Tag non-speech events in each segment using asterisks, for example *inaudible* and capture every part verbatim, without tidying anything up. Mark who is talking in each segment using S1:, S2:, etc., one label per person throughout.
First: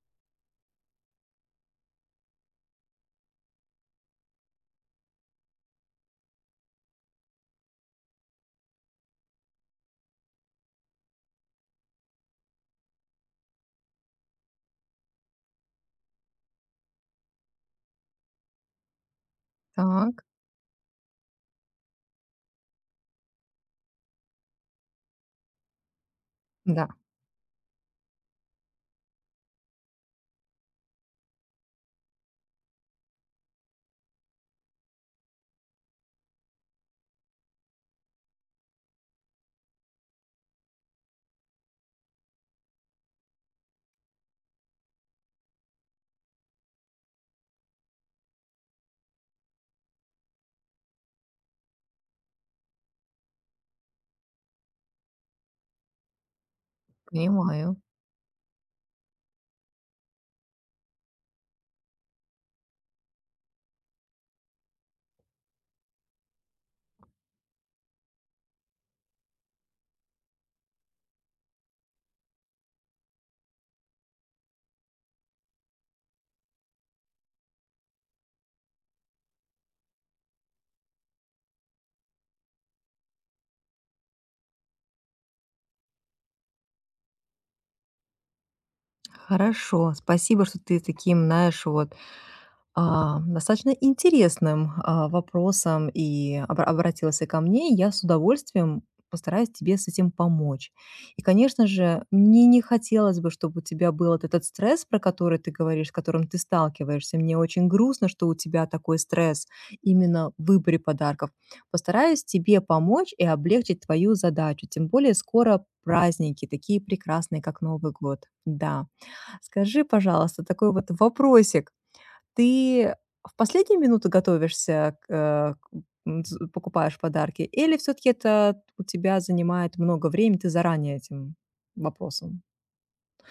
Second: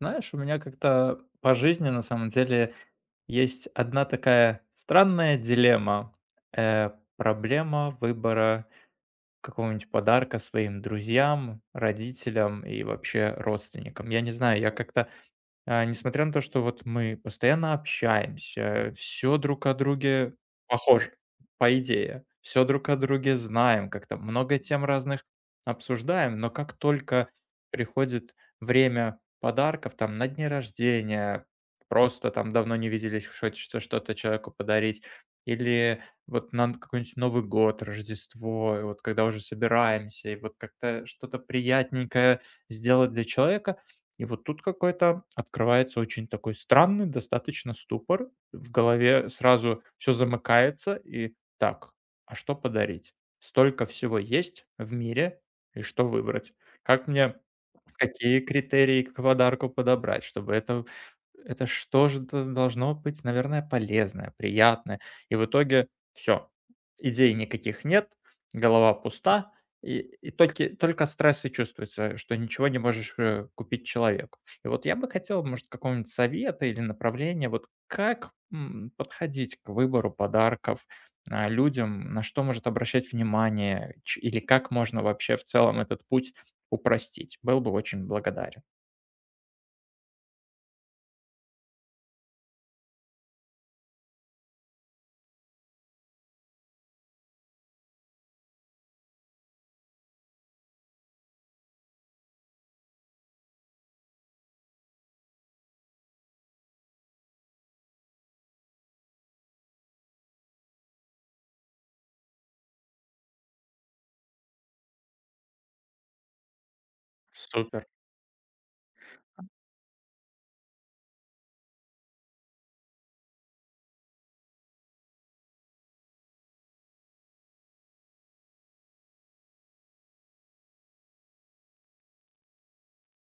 S1: Знаешь, у меня как-то по жизни на самом деле есть одна такая странная дилемма. Э, Проблема выбора какого-нибудь подарка своим друзьям, родителям и вообще родственникам. Я не знаю, я как-то а, несмотря на то, что вот мы постоянно общаемся, все друг о
S2: Так,
S1: друге похоже, по идее, все друг о друге знаем, как-то много тем разных обсуждаем. Но как
S2: да,
S1: только приходит время подарков, там, на дни рождения, просто там давно не виделись, хочется что-то человеку подарить, или вот на какой-нибудь Новый год, Рождество, и вот когда уже собираемся, и вот как-то что-то приятненькое сделать для человека, и вот тут какой-то открывается очень такой странный достаточно ступор. В голове сразу все замыкается: и: «Так, а что подарить? Столько всего есть в мире, и что выбрать? Как мне?
S2: понимаю.
S1: Какие критерии к подарку подобрать, чтобы это это что же д должно быть? Наверное, полезное, приятное». И в итоге все идей никаких нет, голова пуста, и и только только стресс и чувствуется, что ничего не можешь, э, купить человеку. И вот я бы хотел, может, какого-нибудь совета или направления, вот как, м, подходить к выбору подарков, а, людям, на что может обращать внимание, ч или как можно вообще в целом этот путь упростить. Был бы очень благодарен.
S2: Хорошо. Спасибо, что ты таким, знаешь, вот а, достаточно интересным, а, вопросом и обра обратилась и ко мне. Я с удовольствием постараюсь тебе с этим помочь. И, конечно же, мне не хотелось бы, чтобы у тебя был вот этот стресс, про который ты говоришь, с которым ты сталкиваешься. Мне очень грустно, что у тебя такой стресс именно в выборе подарков. Постараюсь тебе помочь и облегчить твою задачу, тем более скоро праздники, такие прекрасные, как
S1: Супер.
S2: Новый год. Да. Скажи, пожалуйста, такой вот вопросик. Ты в последние минуты готовишься к, э, к м, з покупаешь подарки или все таки это у тебя занимает много времени, ты заранее этим вопросом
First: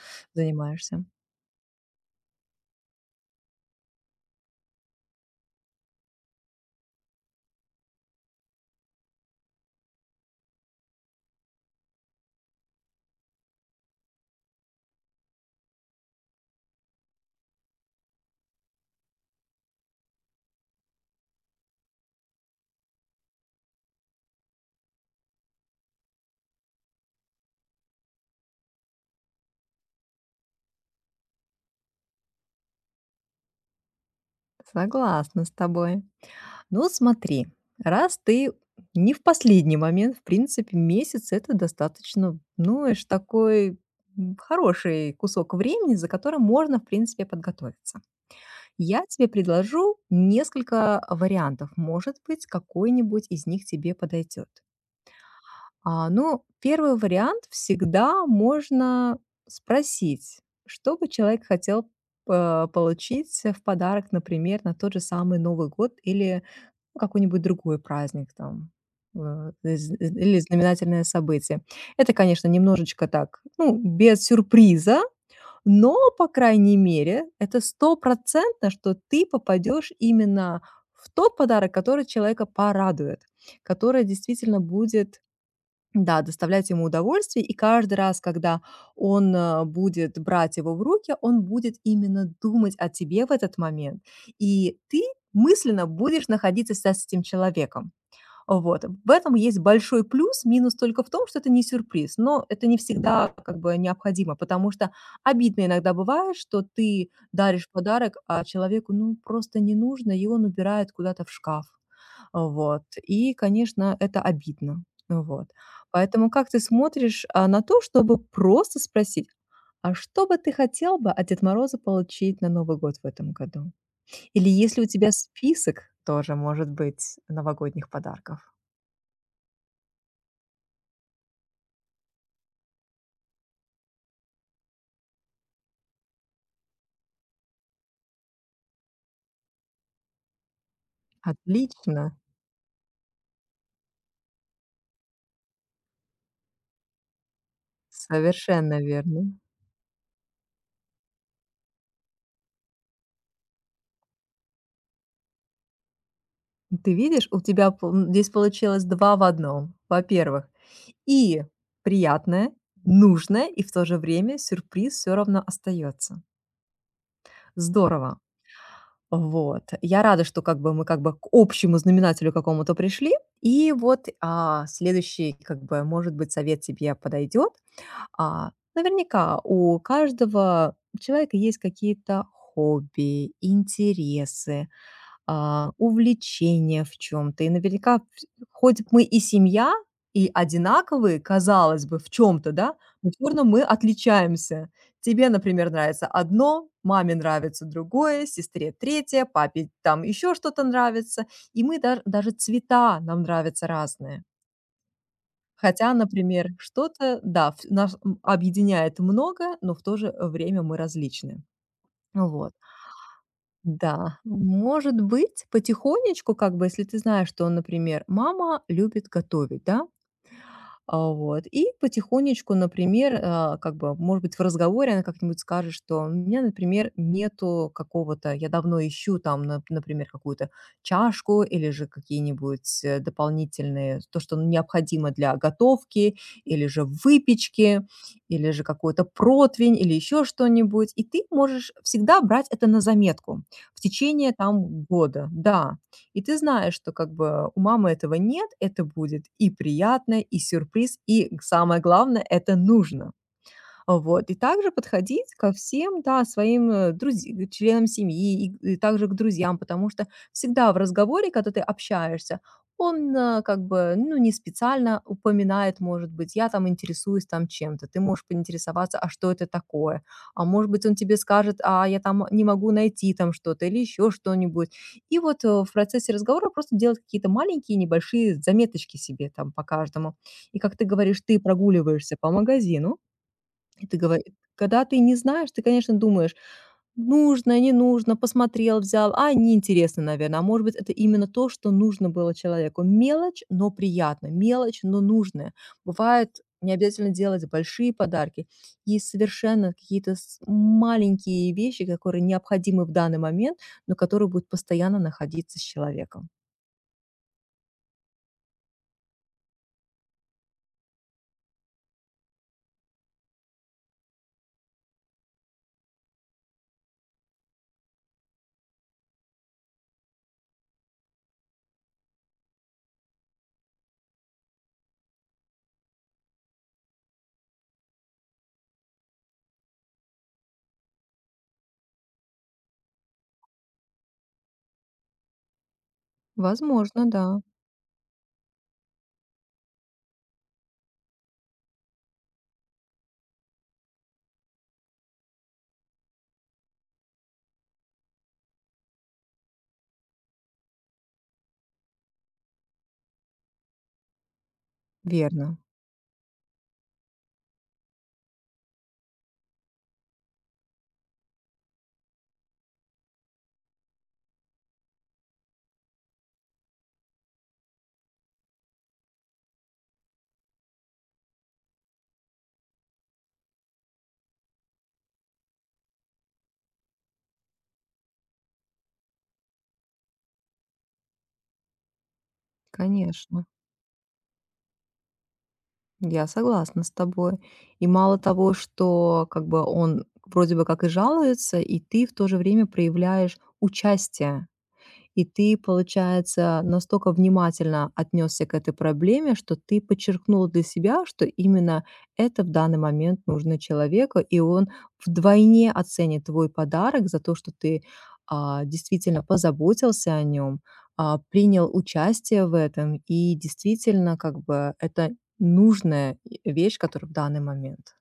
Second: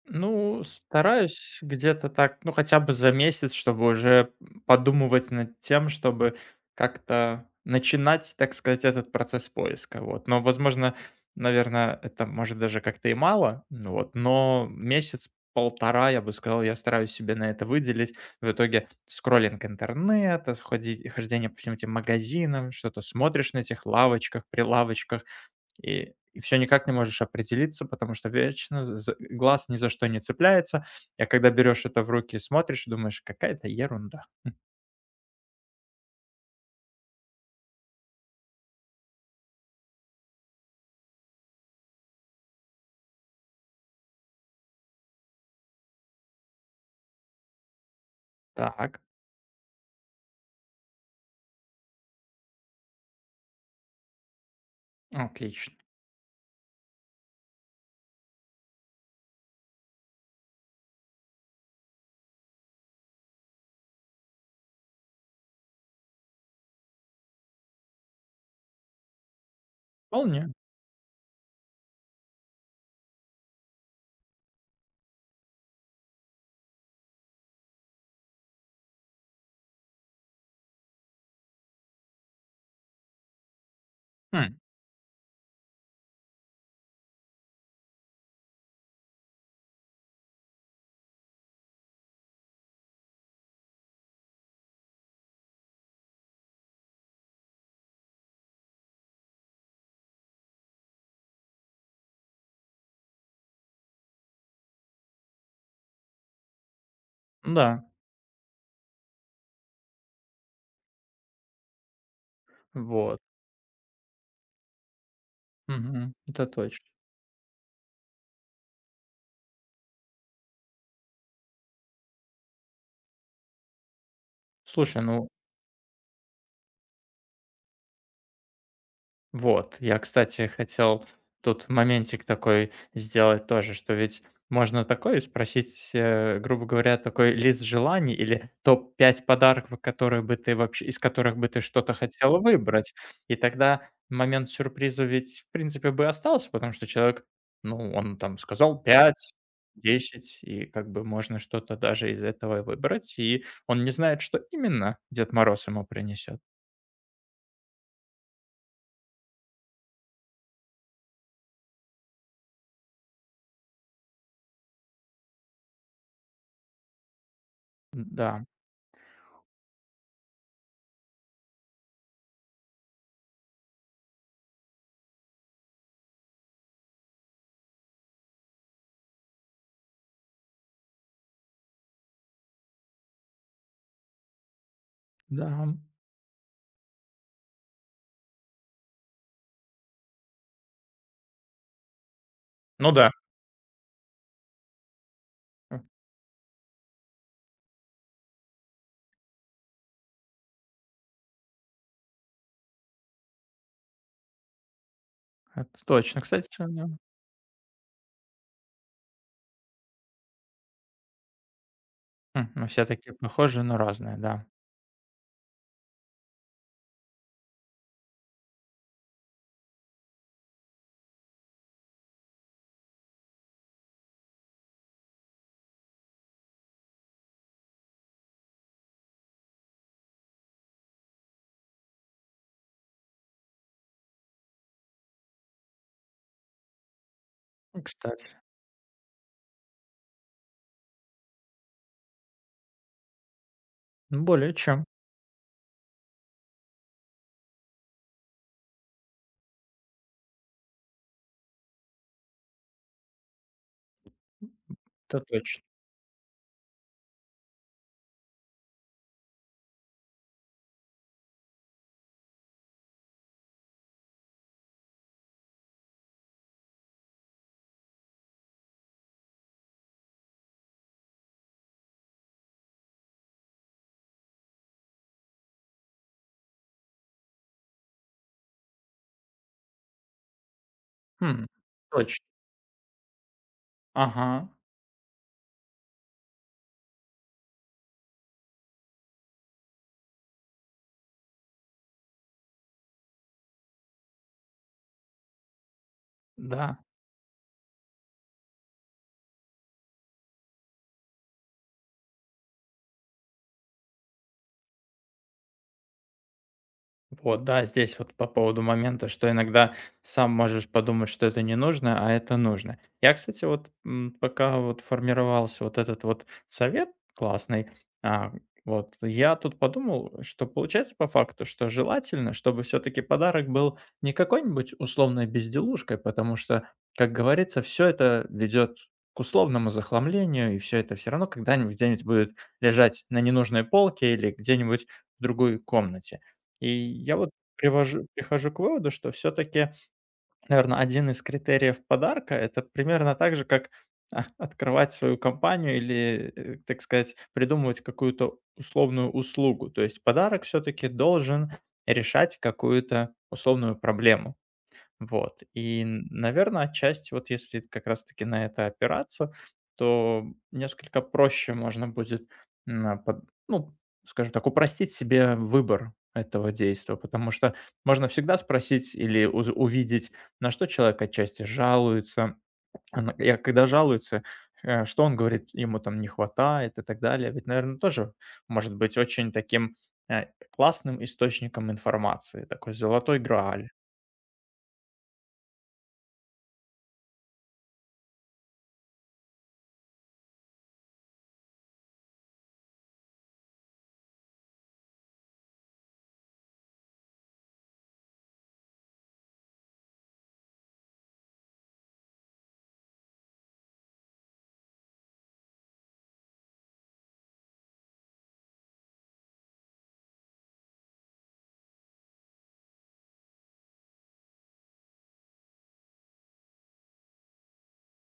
S1: Ну,
S2: занимаешься?
S1: стараюсь где-то так, ну, хотя бы за месяц, чтобы уже подумывать над тем, чтобы как-то начинать, так сказать, этот процесс поиска. Вот. Но, возможно, наверное, это может даже как-то и мало, ну вот, но месяц полтора, я бы сказал, я стараюсь себе на это выделить. В итоге скроллинг интернета, сходи- хождение по всем этим магазинам, что-то смотришь на этих лавочках, прилавочках, И и всё никак не можешь определиться, потому что вечно з глаз ни за что не цепляется. А когда берешь это в руки и смотришь, думаешь: «Какая-то ерунда».
S2: Согласна с тобой. Ну, смотри, раз ты не в последний момент, в принципе, месяц- это достаточно, ну, эш такой, м, хороший кусок времени, за которым можно, в принципе, подготовиться.
S1: Так,
S2: Я тебе предложу несколько вариантов. Может быть, какой-нибудь из них тебе подойдет.
S1: отлично.
S2: А, ну, первый вариант всегда можно спросить, что бы человек хотел э, получить в подарок, например, на тот же самый Новый год или ну, какой-нибудь другой праздник там э, из- из- или
S1: Вполне.
S2: знаменательное событие. Это, конечно, немножечко так, ну, без сюрприза, но, по крайней мере, это стопроцентно, что ты попадешь именно в тот подарок, который человека порадует, который
S1: Хм,
S2: действительно будет, да, доставлять ему удовольствие. И каждый раз, когда он, э, будет брать его в руки, он будет именно думать о тебе в этот момент. И ты мысленно будешь находиться с с этим человеком. Вот. В этом есть большой плюс, минус только в том, что это не сюрприз, но это не всегда как бы необходимо, потому что обидно иногда бывает, что ты даришь
S1: да,
S2: подарок, а человеку, ну, просто не нужно, и он убирает куда-то в шкаф. Вот.
S1: вот.
S2: И, конечно, это обидно. Вот.
S1: Мгм.
S2: Поэтому
S1: Это
S2: как ты
S1: точно.
S2: смотришь а, на то, чтобы просто спросить, а что бы ты хотел бы от Деда Мороза получить на Новый год в этом году? Или если у
S1: Слушай,
S2: тебя
S1: ну
S2: список тоже может быть новогодних подарков?
S1: вот, я, кстати, хотел тут моментик такой сделать тоже, что ведь можно такое спросить, э, грубо говоря, такой лист желаний или топ пять подарков, которые бы ты вообще, из которых бы ты что-то
S2: Отлично,
S1: хотела выбрать. И тогда момент сюрприза ведь, в принципе, бы остался, потому что человек, ну, он там сказал
S2: совершенно верно.
S1: пять, десять, и как бы можно что-то даже из этого выбрать, и он не знает, что именно Дед Мороз ему принесет.
S2: Ты видишь, у тебя пол м, здесь получилось два в одном. Во-первых, и приятное, нужное, и в то же время сюрприз все равно остается. Здорово.
S1: Да,
S2: Вот. Я рада, что как бы мы как бы к общему знаменателю какому-то пришли. И вот, а, следующий, как бы, может быть, совет тебе подойдет. А, наверняка у каждого человека есть какие-то хобби, интересы, а,
S1: да.
S2: увлечение в чем то. И наверняка вс хоть мы и семья, и одинаковые, казалось бы, в чем то, да,
S1: Ну
S2: но
S1: да.
S2: всё равно мы отличаемся. Тебе, например, нравится одно, маме нравится другое, сестре третье, папе там еще что-то нравится. И мы дар даже цвета нам нравятся разные.
S1: Это
S2: Хотя,
S1: точно, кстати,
S2: например,
S1: да.
S2: что-то, да, ф нас м объединяет много, но в то же время мы различны.
S1: М,
S2: Вот.
S1: мы все такие похожие, но разные,
S2: Да,
S1: да.
S2: может быть, потихонечку, как бы, если ты знаешь, что, например, мама любит готовить, да, а, вот. И потихонечку, например, а, как бы, может быть, в разговоре она как-нибудь скажет, что у меня, например, нету какого-то, я давно ищу там, нап- например, какую-то чашку или же какие-нибудь э, дополнительные, то, что необходимо для готовки, или же выпечки,
S1: Кстати,
S2: или же какой-то противень, или еще что-нибудь. И ты можешь всегда брать это на заметку в течение
S1: более
S2: там
S1: чем.
S2: года. Да, и ты знаешь, что как бы у мамы этого нет, это будет и приятно, и сюрприз, и самое главное, это нужно. А, вот. И также
S1: Это
S2: подходить ко
S1: точно.
S2: всем, да, своим, э, друзи членам семьи и и также к друзьям, потому что всегда в разговоре, когда ты общаешься, он, э, как бы, ну, не специально упоминает, может быть: "Я там интересуюсь там чем-то". Ты можешь поинтересоваться: "А что это такое?" А может быть, он тебе скажет: "А я там не могу найти там что-то" или еще что-нибудь. И вот, э, в процессе разговора просто делать какие-то маленькие небольшие заметочки себе там по каждому. И, как ты говоришь, ты
S1: М,
S2: прогуливаешься
S1: точно.
S2: по магазину, и ты говоришь,
S1: Ага,
S2: когда ты не знаешь, ты, конечно, думаешь: "Нужно, не нужно". Посмотрел, взял. А, неинтересно, наверное. А может быть, это именно то, что нужно было человеку. Мелочь, но приятно. Мелочь, но нужная. Бывает, не
S1: да.
S2: обязательно делать большие подарки. Есть совершенно какие-то с маленькие вещи, которые необходимы в данный момент, но которые будут постоянно находиться с человеком.
S1: Вот, да, здесь вот по поводу момента, что иногда сам можешь подумать, что это не нужно, а это нужно. Я, кстати, вот м, пока вот формировался вот этот вот совет классный, а, вот я тут подумал, что получается по факту, что желательно, чтобы все-таки подарок был не какой-нибудь условной безделушкой, потому что, как говорится, все это ведет к условному захламлению, и все это все равно когда-нибудь где-нибудь будет лежать на ненужной полке или где-нибудь в другой комнате. И
S2: Возможно,
S1: я вот
S2: да.
S1: привожу прихожу к выводу, что, все таки наверное, один из критериев подарка — это примерно так же, как, а, открывать свою компанию или, э, так сказать, придумывать какую-то условную услугу. То есть подарок все таки должен решать какую-то условную проблему. Вот.
S2: Верно.
S1: И, наверное, отчасти вот если как раз-таки на это опираться, то несколько проще можно будет, м, под- ну, скажем так, упростить себе выбор этого действия, потому что можно всегда спросить или уз- увидеть, на что человек отчасти жалуется, а на- и а когда жалуется, э, что он говорит, ему там не хватает и так далее. Ведь, наверное, тоже может быть очень таким э, классным источником информации, такой золотой
S2: Конечно.
S1: грааль.
S2: Я согласна с тобой. И мало того, что как бы он вроде бы как и жалуется, и ты в то же время проявляешь участие. И ты, получается, настолько внимательно отнесся к этой проблеме, что ты подчеркнул для себя, что именно это в данный момент нужно человеку, и он вдвойне оценит твой подарок за то, что ты а, действительно позаботился о нем, а, принял участие в этом, и действительно, как бы, это нужная и- вещь, которая в данный момент.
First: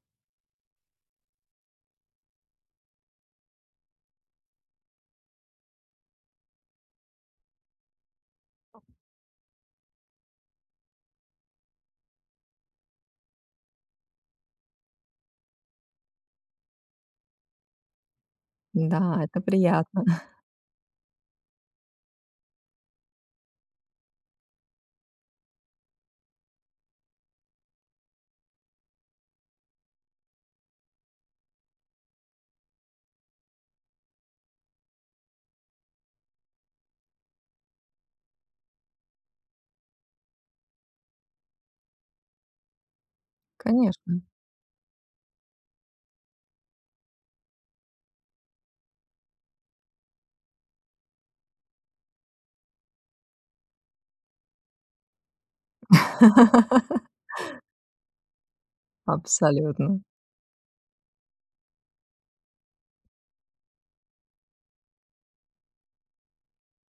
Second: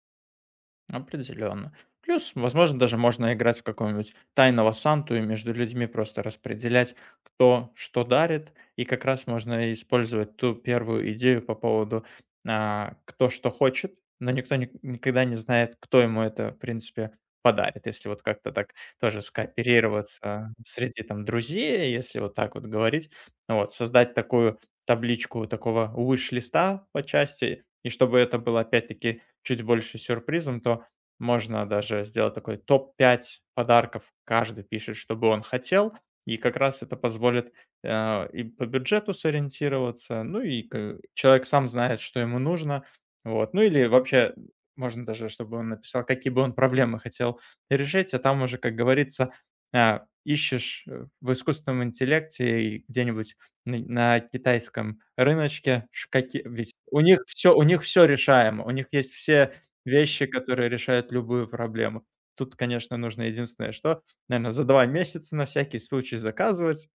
S1: Определенно. Плюс, возможно, даже можно играть в какого-нибудь тайного Санту и между людьми просто распределять, кто что дарит. И как раз можно использовать ту первую идею по поводу а, кто что хочет, но никто ни- никогда не знает, кто ему это, в принципе, подарит. Если вот как-то так тоже
S2: Да, это приятно. *laughs*
S1: скооперироваться среди там друзей, если вот так вот говорить, ну вот создать такую табличку такого wish-листа по части, и чтобы это было опять-таки чуть больше сюрпризом, то можно даже сделать такой топ пять подарков. Каждый пишет, что бы он хотел. И как раз это позволит, а, и по бюджету сориентироваться, ну и к человек сам знает, что ему нужно. Вот. Ну или
S2: Конечно.
S1: вообще можно даже, чтобы он написал, какие бы он проблемы хотел решить, а там уже, как говорится, а, ищешь, э, в искусственном интеллекте и где-нибудь н на китайском рыночке, ш каки ведь
S2: *laughs*
S1: у них все, у них все решаемо, у них есть все
S2: Абсолютно.
S1: вещи, которые решают любую проблему. Тут, конечно, нужно единственное что, наверное, за два месяца на всякий случай заказывать,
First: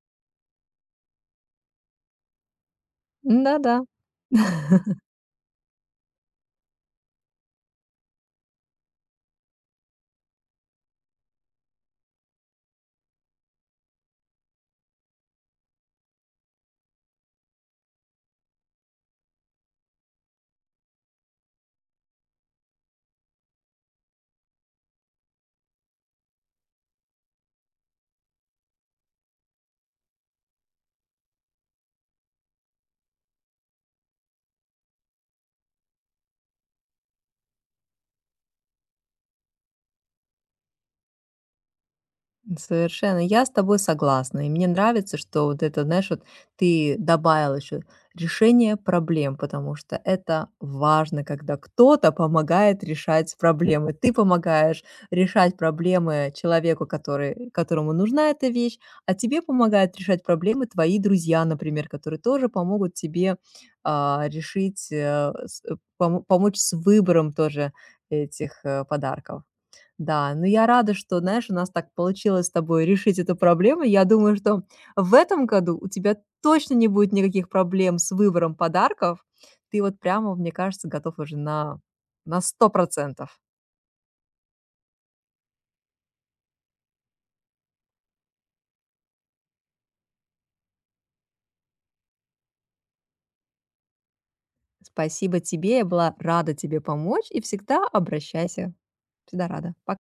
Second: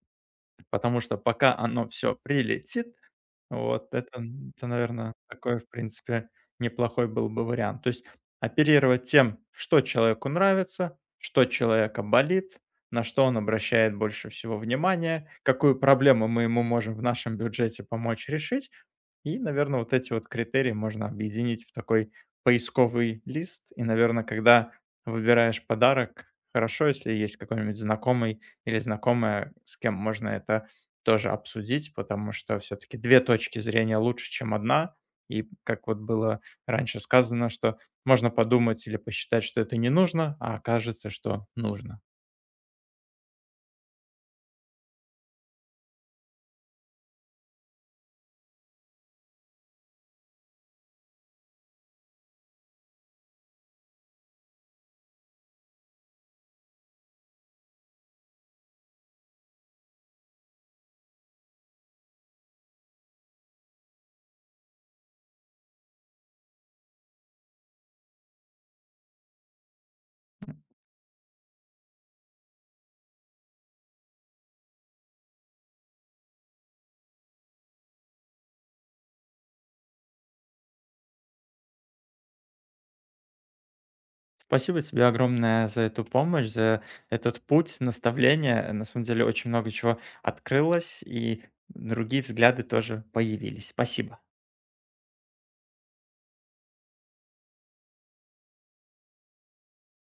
S1: потому что пока оно все прилетит,
S2: Да-да.
S1: вот это, это, наверное, такой, в принципе, неплохой был бы вариант. То есть оперировать тем, что человеку нравится, что человека болит, на что он обращает больше всего внимания, какую проблему мы ему можем в нашем бюджете помочь решить. И, наверное, вот эти вот критерии можно объединить в такой поисковый лист. И, наверное, когда выбираешь подарок, хорошо, если есть какой-нибудь знакомый или знакомая, с кем можно это тоже обсудить, потому что все-таки две точки зрения лучше, чем одна. И как вот было раньше сказано, что можно подумать или посчитать, что это не нужно, а окажется, что нужно.
S2: Совершенно. Я с тобой согласна. И мне нравится, что вот это, знаешь, вот ты добавил еще решение проблем, потому что это важно, когда кто-то помогает решать проблемы. Ты помогаешь решать проблемы человеку, который, которому нужна эта вещь, а тебе помогают решать проблемы твои друзья, например, которые тоже помогут тебе а, решить, э, с- э, помо- помочь с выбором тоже этих э, подарков. Да, но я рада, что, знаешь, у нас так получилось с тобой решить эту проблему. Я думаю, что в этом году у тебя точно не будет никаких проблем с выбором подарков. Ты вот прямо, мне кажется, готов уже на, на, сто процентов.
S1: Спасибо тебе огромное за эту помощь, за этот путь наставления. На самом деле очень много чего открылось, и другие взгляды тоже появились. Спасибо.
S2: Спасибо тебе, я была рада тебе помочь и всегда обращайся. Всегда рада. Пока.